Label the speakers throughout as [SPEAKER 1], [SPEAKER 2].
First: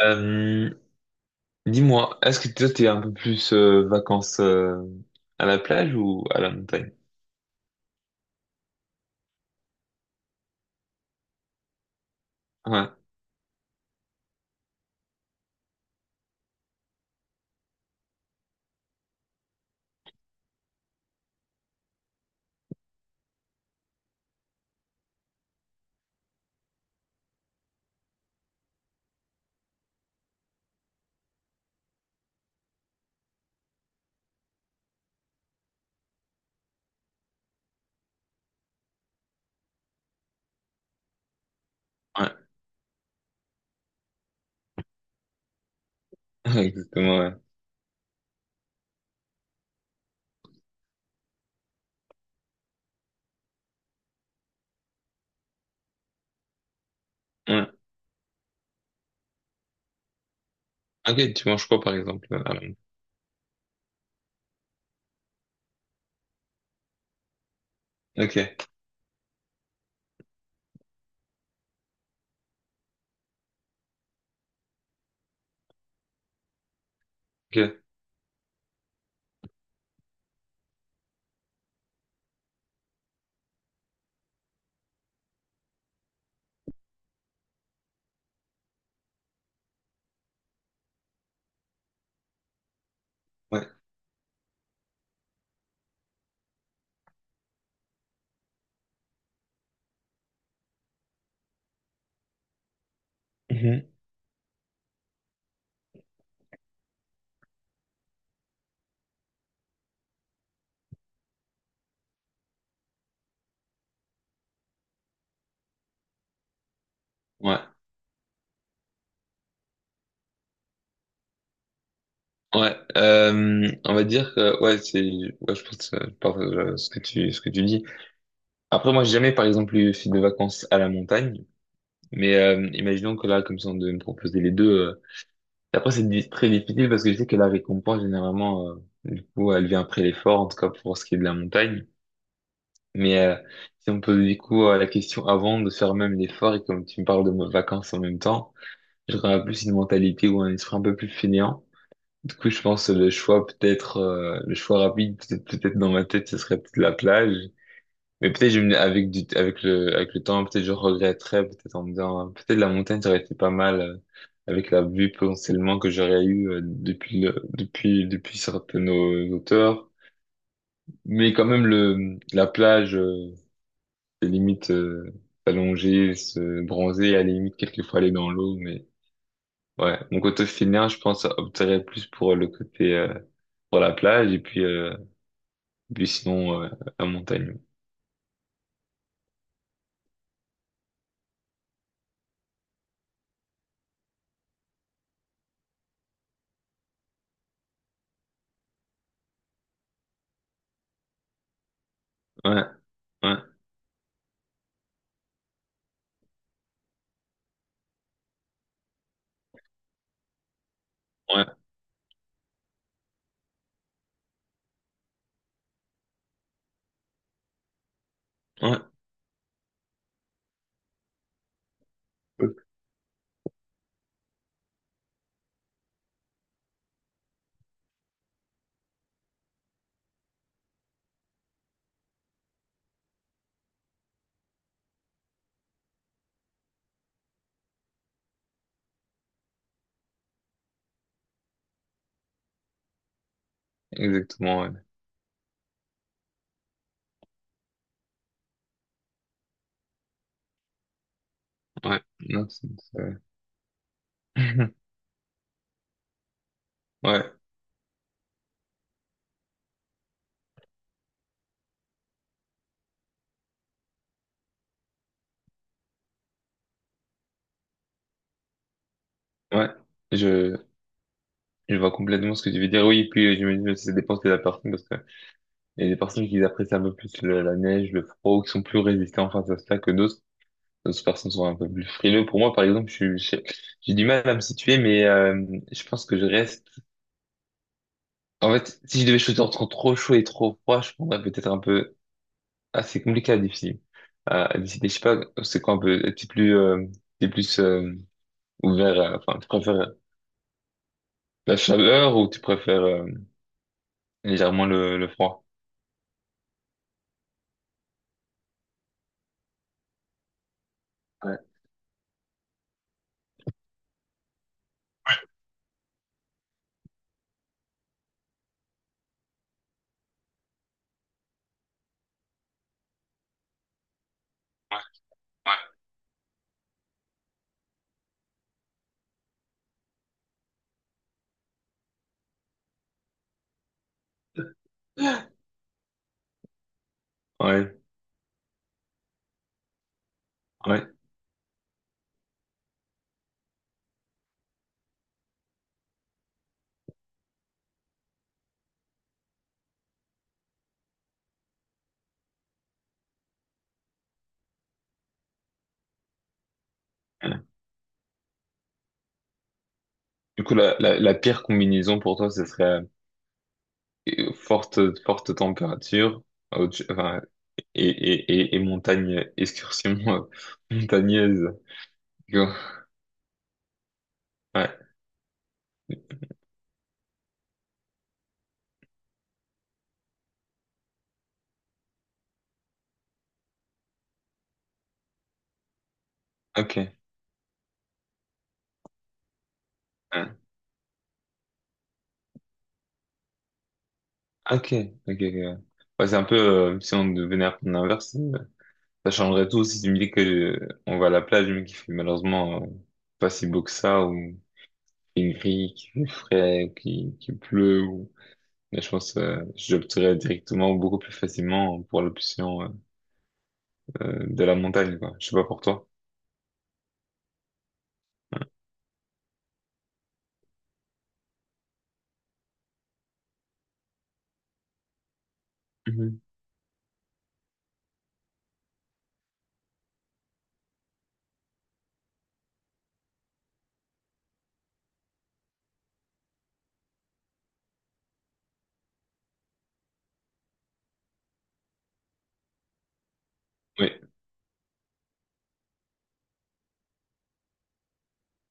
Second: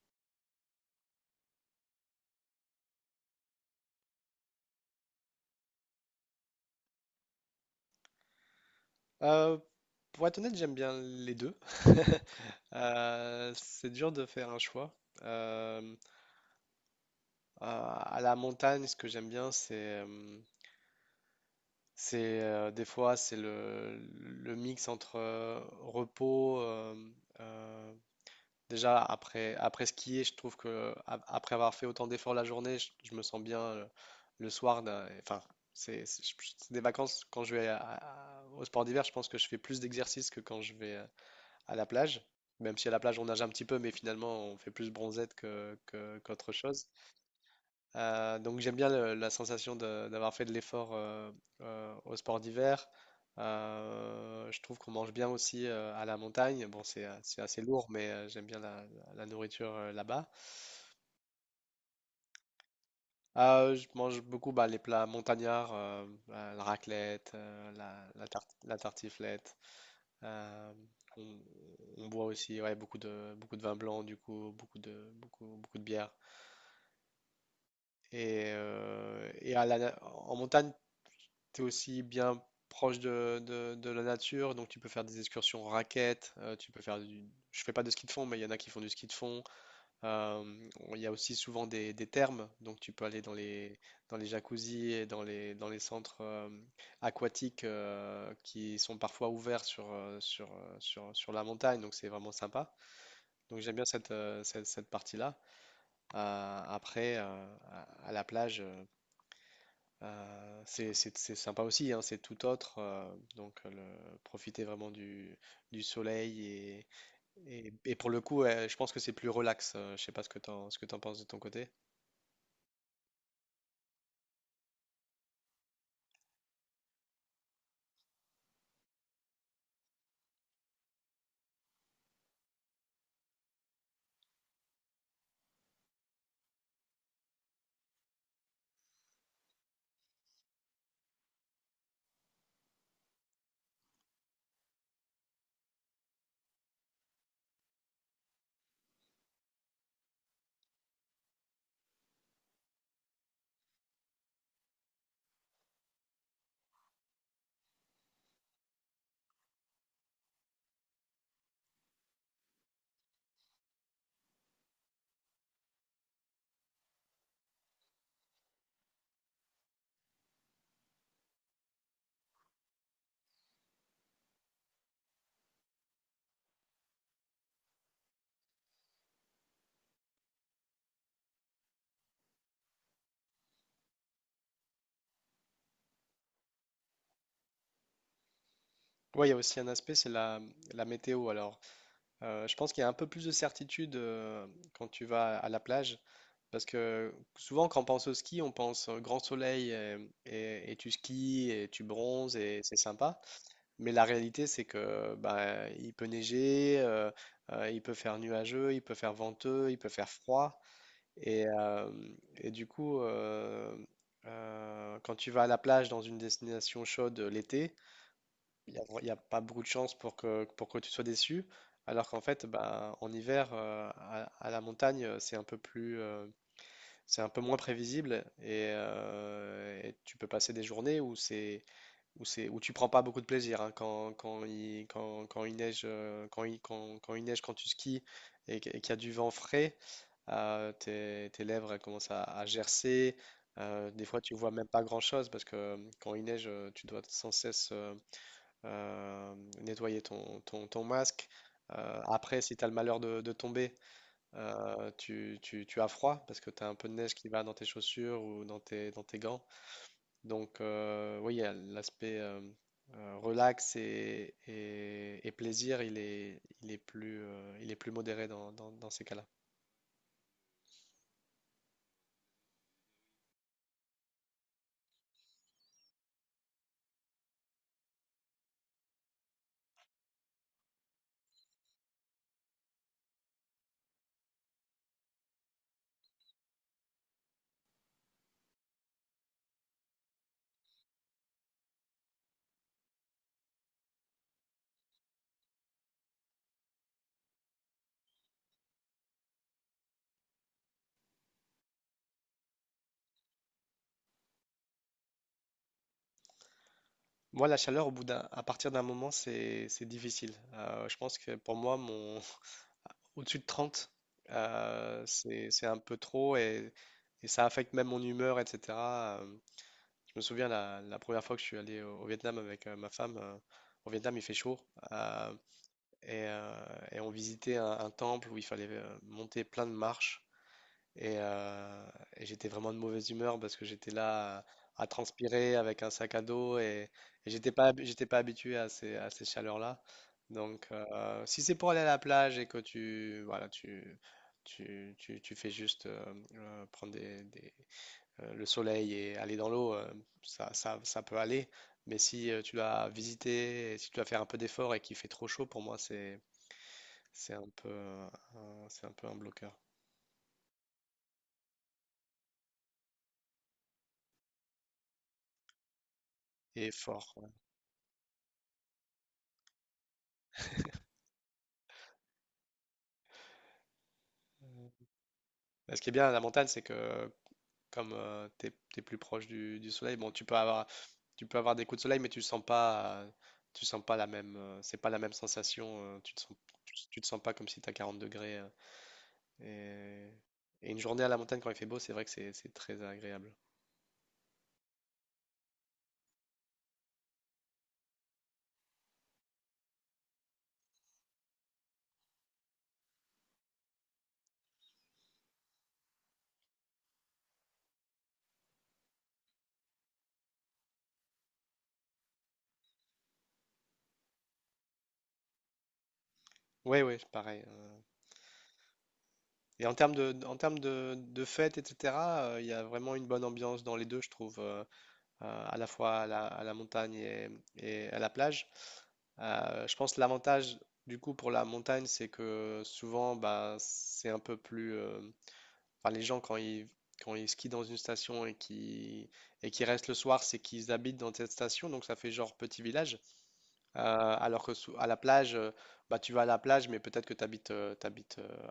[SPEAKER 1] Euh, dis-moi, est-ce que toi t'es un peu plus vacances à la plage ou à la montagne?
[SPEAKER 2] Euh, pour être honnête, j'aime bien les deux.
[SPEAKER 1] Ouais,
[SPEAKER 2] C'est dur de faire un choix. Euh, à la montagne, ce que j'aime bien, euh, c'est des fois c'est le mix entre repos. Euh, Déjà après skier, je trouve que après avoir fait autant d'efforts la journée, je me sens bien le soir. Enfin, c'est c'est- c'est des vacances. Quand je vais au sport d'hiver, je pense que je fais plus d'exercices que quand je vais à la plage.
[SPEAKER 1] ouais,
[SPEAKER 2] Même si à la plage on nage un petit peu, mais finalement on fait plus bronzette que, que- qu'autre
[SPEAKER 1] ouais,
[SPEAKER 2] chose.
[SPEAKER 1] exactement, ouais.
[SPEAKER 2] Donc j'aime bien la sensation d'avoir fait de l'effort au sport d'hiver. Je trouve qu'on mange bien aussi à la montagne. Bon, c'est assez
[SPEAKER 1] Ouais.
[SPEAKER 2] lourd, mais j'aime bien la nourriture là-bas.
[SPEAKER 1] Ok, tu manges quoi par exemple à la montagne?
[SPEAKER 2] Je mange beaucoup, bah, les plats montagnards, la raclette, la, la tarte-
[SPEAKER 1] Ok,
[SPEAKER 2] la tartiflette. Euh, on, on boit aussi, ouais, beaucoup de vin blanc, du coup, beaucoup de bière.
[SPEAKER 1] ok,
[SPEAKER 2] Et à la en montagne, tu es aussi bien proche de la nature, donc tu peux faire des excursions en raquettes. Tu peux faire du... Je fais pas de ski de fond, mais il y en a qui font du ski de fond. Euh, il y a aussi souvent des thermes, donc tu peux aller dans
[SPEAKER 1] ouais.
[SPEAKER 2] les, dans les jacuzzis et dans les centres aquatiques qui sont parfois ouverts sur la montagne, donc c'est vraiment sympa. Donc j'aime bien
[SPEAKER 1] Mhm.
[SPEAKER 2] cette partie-là. Après, à la plage, c'est sympa aussi, hein, c'est tout autre. Donc, profiter vraiment du soleil,
[SPEAKER 1] Ouais,
[SPEAKER 2] et pour le coup, je pense que c'est plus relax. Je sais pas ce que t'en penses de ton côté.
[SPEAKER 1] ouais. On va dire que ouais, je pense je partage ce que tu dis. Après, moi, j'ai jamais par exemple eu fait de vacances à la montagne, mais imaginons que là, comme ça, on devait me proposer les deux. Après, très difficile parce que je sais que la récompense, généralement, du coup, elle vient après l'effort, en tout cas pour ce qui est de la montagne. Mais si on pose du coup la question avant de faire même l'effort, et comme tu me parles de vacances en même temps, j'aurais plus une mentalité ou un esprit un peu plus fainéant. Du coup, je pense que le choix peut-être, le choix rapide, peut-être dans ma tête, ce serait peut-être la plage. Mais avec du avec le temps, peut-être je regretterais, peut-être en me disant, peut-être la montagne ça aurait été pas mal avec la vue potentiellement que j'aurais eu depuis le depuis depuis certaines hauteurs. Mais quand même le la plage, c'est limite s'allonger, se bronzer, à la limite quelquefois aller dans l'eau. Mais ouais, mon côté finir, je pense opterait plus pour le côté pour la plage et puis puis sinon la montagne.
[SPEAKER 2] Oui, il y a aussi un aspect, c'est la météo. Alors, je pense qu'il y a un peu plus de certitude quand tu vas à la plage, parce que souvent, quand on pense au ski, on pense grand soleil, et tu skis et tu bronzes et
[SPEAKER 1] Ouais,
[SPEAKER 2] c'est sympa.
[SPEAKER 1] ouais,
[SPEAKER 2] Mais la réalité, c'est que, bah, il peut neiger, il peut faire nuageux, il peut faire venteux, il peut faire froid. Et,
[SPEAKER 1] ouais,
[SPEAKER 2] euh, et du coup, quand tu vas à la plage dans une destination chaude, l'été, il
[SPEAKER 1] ouais,
[SPEAKER 2] n'y a pas beaucoup de chances pour que tu sois déçu. Alors qu'en fait, bah, en hiver, à la montagne, c'est un peu moins prévisible, et tu peux passer des journées où tu prends pas beaucoup de plaisir, hein. Quand il neige, quand il neige, quand tu skis et qu'il y a du vent frais, tes lèvres elles commencent à gercer. Des fois, tu vois
[SPEAKER 1] exactement,
[SPEAKER 2] même
[SPEAKER 1] ouais.
[SPEAKER 2] pas grand-chose parce que, quand il neige, tu dois sans cesse euh, nettoyer ton masque.
[SPEAKER 1] Ouais,
[SPEAKER 2] Après,
[SPEAKER 1] non,
[SPEAKER 2] si tu as
[SPEAKER 1] c'est-
[SPEAKER 2] le malheur
[SPEAKER 1] c'est-
[SPEAKER 2] de tomber, tu as froid parce que tu as un peu de neige qui
[SPEAKER 1] ouais,
[SPEAKER 2] va dans tes chaussures ou dans tes gants. Donc, oui, il y a l'aspect relax et plaisir, il est plus modéré dans ces cas-là.
[SPEAKER 1] ouais, je, je vois complètement ce que tu veux dire. Oui, puis j'imagine que ça dépend de la personne parce que il y a des personnes qui apprécient un peu plus la neige, le froid, ou qui sont plus résistantes face à cela que d'autres. D'autres personnes sont un peu plus frileux. Pour moi, par exemple, j'ai du mal à me situer, mais je pense que je reste. En fait, si je devais choisir entre trop chaud et trop froid, je prendrais peut-être un peu. Ah, c'est compliqué à décider. À décider, je sais pas, c'est quoi un peu. T'es plus ouvert. Enfin, tu préfères la chaleur ou tu préfères légèrement le froid?
[SPEAKER 2] Moi, la chaleur, à partir d'un moment, c'est difficile. Je pense que
[SPEAKER 1] Ouais.
[SPEAKER 2] pour moi, mon, au-dessus de 30, c'est un peu trop, et ça affecte même mon humeur, etc. Je me souviens la première fois que je suis allé au Vietnam avec, ma femme. Au Vietnam, il fait chaud, euh, et, euh, et on visitait un temple où il fallait, monter plein de marches. Et, euh, et j'étais vraiment de mauvaise humeur parce que j'étais là à transpirer avec un sac à dos, et j'étais pas,
[SPEAKER 1] Ouais,
[SPEAKER 2] hab- j'étais pas habitué à ces chaleurs-là. Donc,
[SPEAKER 1] ouais.
[SPEAKER 2] si c'est pour aller à la plage et que tu, voilà, tu fais juste, prendre le soleil et aller dans l'eau, ça peut aller. Mais si, tu dois visiter, et si tu dois faire un peu d'effort et qu'il fait trop chaud, pour moi, c'est un
[SPEAKER 1] Ouais.
[SPEAKER 2] peu, c'est un peu un bloqueur.
[SPEAKER 1] Du coup, la pire combinaison pour toi, ce serait euh, forte, forte température
[SPEAKER 2] Et fort.
[SPEAKER 1] enfin,
[SPEAKER 2] Ouais.
[SPEAKER 1] et, et montagne, excursion montagneuse. Go. Ouais,
[SPEAKER 2] Mais ce qui est bien à la montagne, c'est que comme, t'es plus proche du soleil, bon, tu peux avoir des coups de soleil, mais tu sens pas, c'est pas la même sensation. Tu
[SPEAKER 1] ok.
[SPEAKER 2] tu, te sens pas comme si t'as 40 degrés.
[SPEAKER 1] Ouais.
[SPEAKER 2] Et, et une journée à la montagne quand il fait beau, c'est vrai que c'est très agréable.
[SPEAKER 1] Ok, ok, ok. Ouais, ouais, c'est un peu, si on devenait un peu l'inverse, ça changerait tout si tu me dis que on va à la plage, mais qu'il fait malheureusement pas si beau que ça, il gris, qu'il ferait, qu'il pleut. Ou… Mais je pense j'opterais directement beaucoup plus facilement pour l'option de la montagne, quoi. Je sais pas pour toi.
[SPEAKER 2] Oui, oui, pareil. Et en termes de, de fêtes, etc., il y a vraiment une bonne ambiance dans les deux, je trouve, à la fois
[SPEAKER 1] Mhm.
[SPEAKER 2] à la montagne et à la plage. Je pense que l'avantage du coup pour la montagne, c'est que souvent, bah, c'est un peu plus. Enfin, les gens quand ils skient dans une station et qui restent le soir, c'est qu'ils habitent dans cette station, donc ça fait genre petit village.
[SPEAKER 1] Oui,
[SPEAKER 2] Alors que à la plage, bah, tu vas à la plage, mais peut-être que tu habites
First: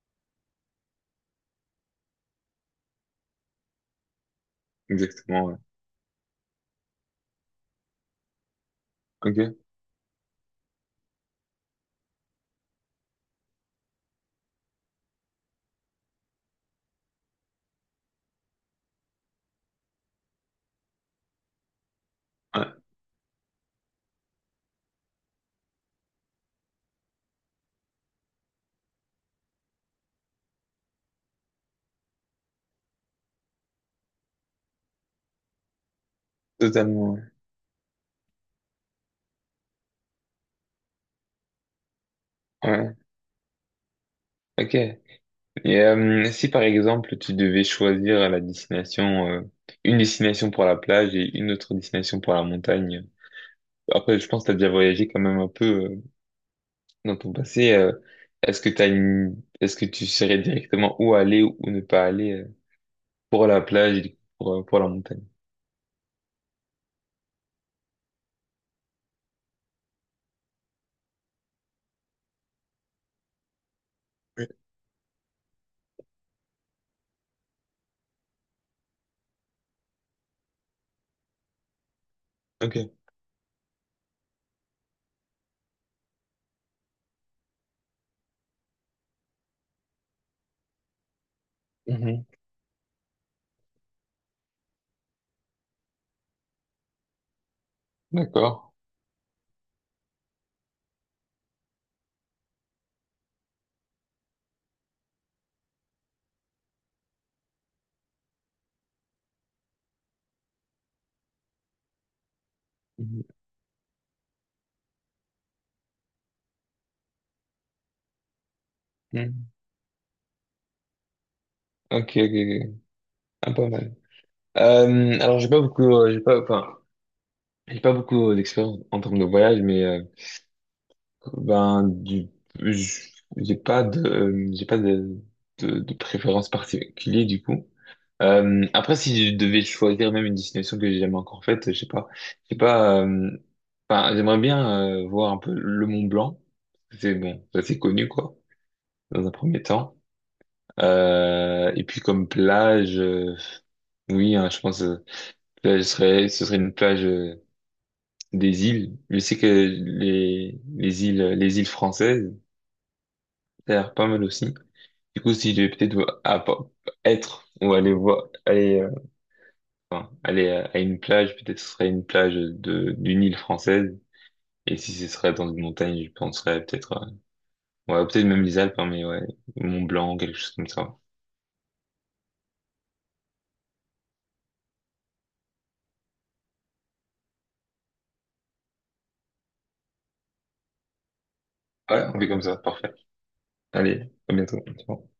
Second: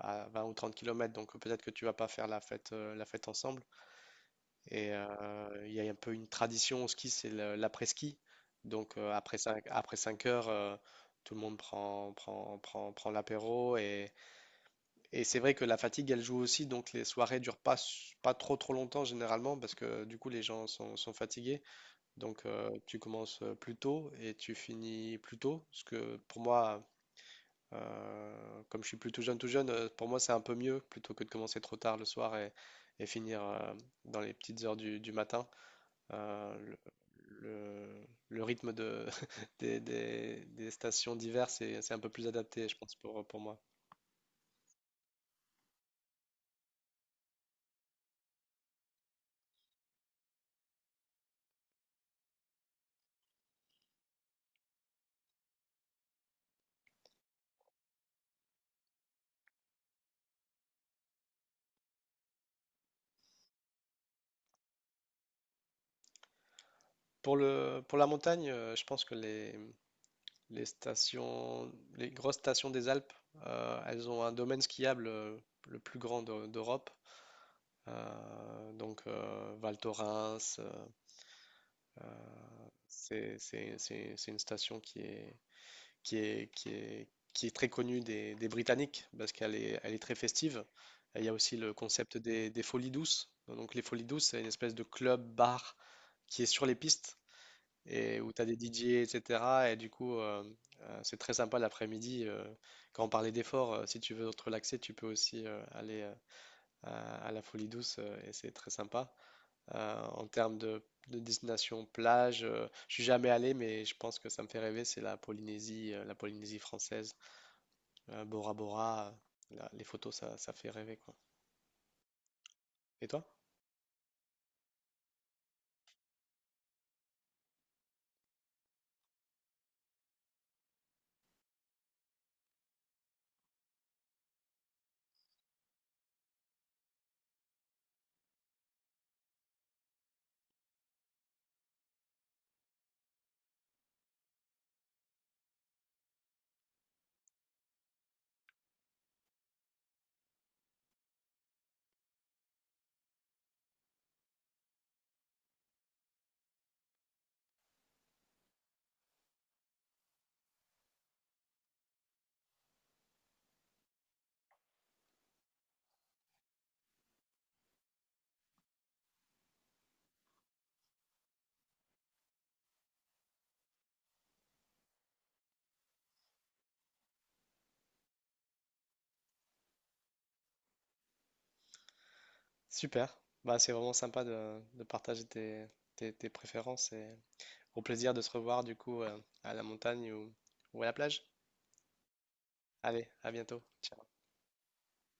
[SPEAKER 2] à 20 ou 30 km, donc peut-être que tu vas pas faire la fête ensemble. Et
[SPEAKER 1] exactement, ouais.
[SPEAKER 2] il y a un peu une tradition au ski, c'est l'après-ski. Donc, après
[SPEAKER 1] Ok.
[SPEAKER 2] 5 après 5 heures, tout le monde prend l'apéro. Et c'est vrai que la fatigue, elle joue aussi. Donc les soirées durent pas, pas trop trop longtemps généralement parce que du coup les gens sont fatigués. Donc,
[SPEAKER 1] Ouais,
[SPEAKER 2] tu commences plus tôt et tu finis plus tôt. Parce que pour moi, comme je suis plutôt jeune, tout jeune, pour moi c'est un peu mieux plutôt que de commencer trop tard le soir et finir dans les petites heures du matin. euh, le,
[SPEAKER 1] totalement.
[SPEAKER 2] le- le rythme des stations d'hiver, c'est un peu plus adapté,
[SPEAKER 1] Ouais.
[SPEAKER 2] je pense,
[SPEAKER 1] Ouais.
[SPEAKER 2] pour moi.
[SPEAKER 1] Ok. Et si par exemple tu devais choisir la destination, une destination pour la plage et une autre destination pour la montagne. Après, je pense que t'as déjà voyagé quand même un peu dans ton passé. Est-ce que t'as une… est-ce que tu saurais directement où aller ou ne pas aller? Pour la plage et du coup, pour la montagne.
[SPEAKER 2] Pour la montagne, je pense que les stations, les grosses stations des Alpes, elles ont un
[SPEAKER 1] Oui.
[SPEAKER 2] domaine skiable, le plus grand d'Europe. Donc, Val Thorens,
[SPEAKER 1] Ok.
[SPEAKER 2] c'est une station qui est, qui est, qui est très connue des Britanniques, parce qu'elle est, elle est très festive. Et il y a aussi le concept
[SPEAKER 1] Mhm.
[SPEAKER 2] des folies douces. Donc les folies douces, c'est une espèce de club bar qui est sur les pistes et où tu as des
[SPEAKER 1] D'accord.
[SPEAKER 2] DJ, etc. Et cetera. Et du coup, c'est très sympa l'après-midi. Quand on parlait d'effort, si tu veux te relaxer, tu peux aussi, aller, à la folie douce, et c'est très sympa, en termes de destination plage. Je suis
[SPEAKER 1] Mhm.
[SPEAKER 2] jamais allé, mais je pense que ça me fait rêver. C'est la Polynésie, la Polynésie française, Bora Bora.
[SPEAKER 1] Mhm.
[SPEAKER 2] La- les photos, ça fait rêver, quoi.
[SPEAKER 1] Ok, ok, ok.
[SPEAKER 2] Et toi?
[SPEAKER 1] Ah, pas mal. Alors, j'ai pas, enfin, j'ai pas beaucoup d'expérience en termes de voyage, mais ben, j- j'ai pas de, de préférence particulière du coup. Après, si je devais choisir même une destination que j'ai jamais encore faite, je sais pas, j'ai pas. Enfin, j'aimerais bien voir un peu le Mont Blanc. C'est bon, ça c'est connu quoi. Dans un premier temps. Et puis comme plage, oui, hein, je pense plage serait, ce serait une plage des îles. Je sais que les îles françaises, ça a l'air pas mal aussi. Du coup, si je vais peut-être vo- à- pa- être ou aller voir, aller, enfin, aller à une plage, peut-être ce serait une plage de d'une île française. Et si ce serait dans une montagne, je penserais peut-être, ouais, peut-être même les Alpes, hein, mais ouais, Mont Blanc, quelque chose comme ça.
[SPEAKER 2] Super. Bah, c'est vraiment sympa de partager tes préférences et au plaisir de se revoir du coup, à la montagne ou à la plage.
[SPEAKER 1] Ouais, on fait comme ça, parfait.
[SPEAKER 2] Allez, à bientôt. Ciao.
[SPEAKER 1] Allez, à bientôt. Ciao.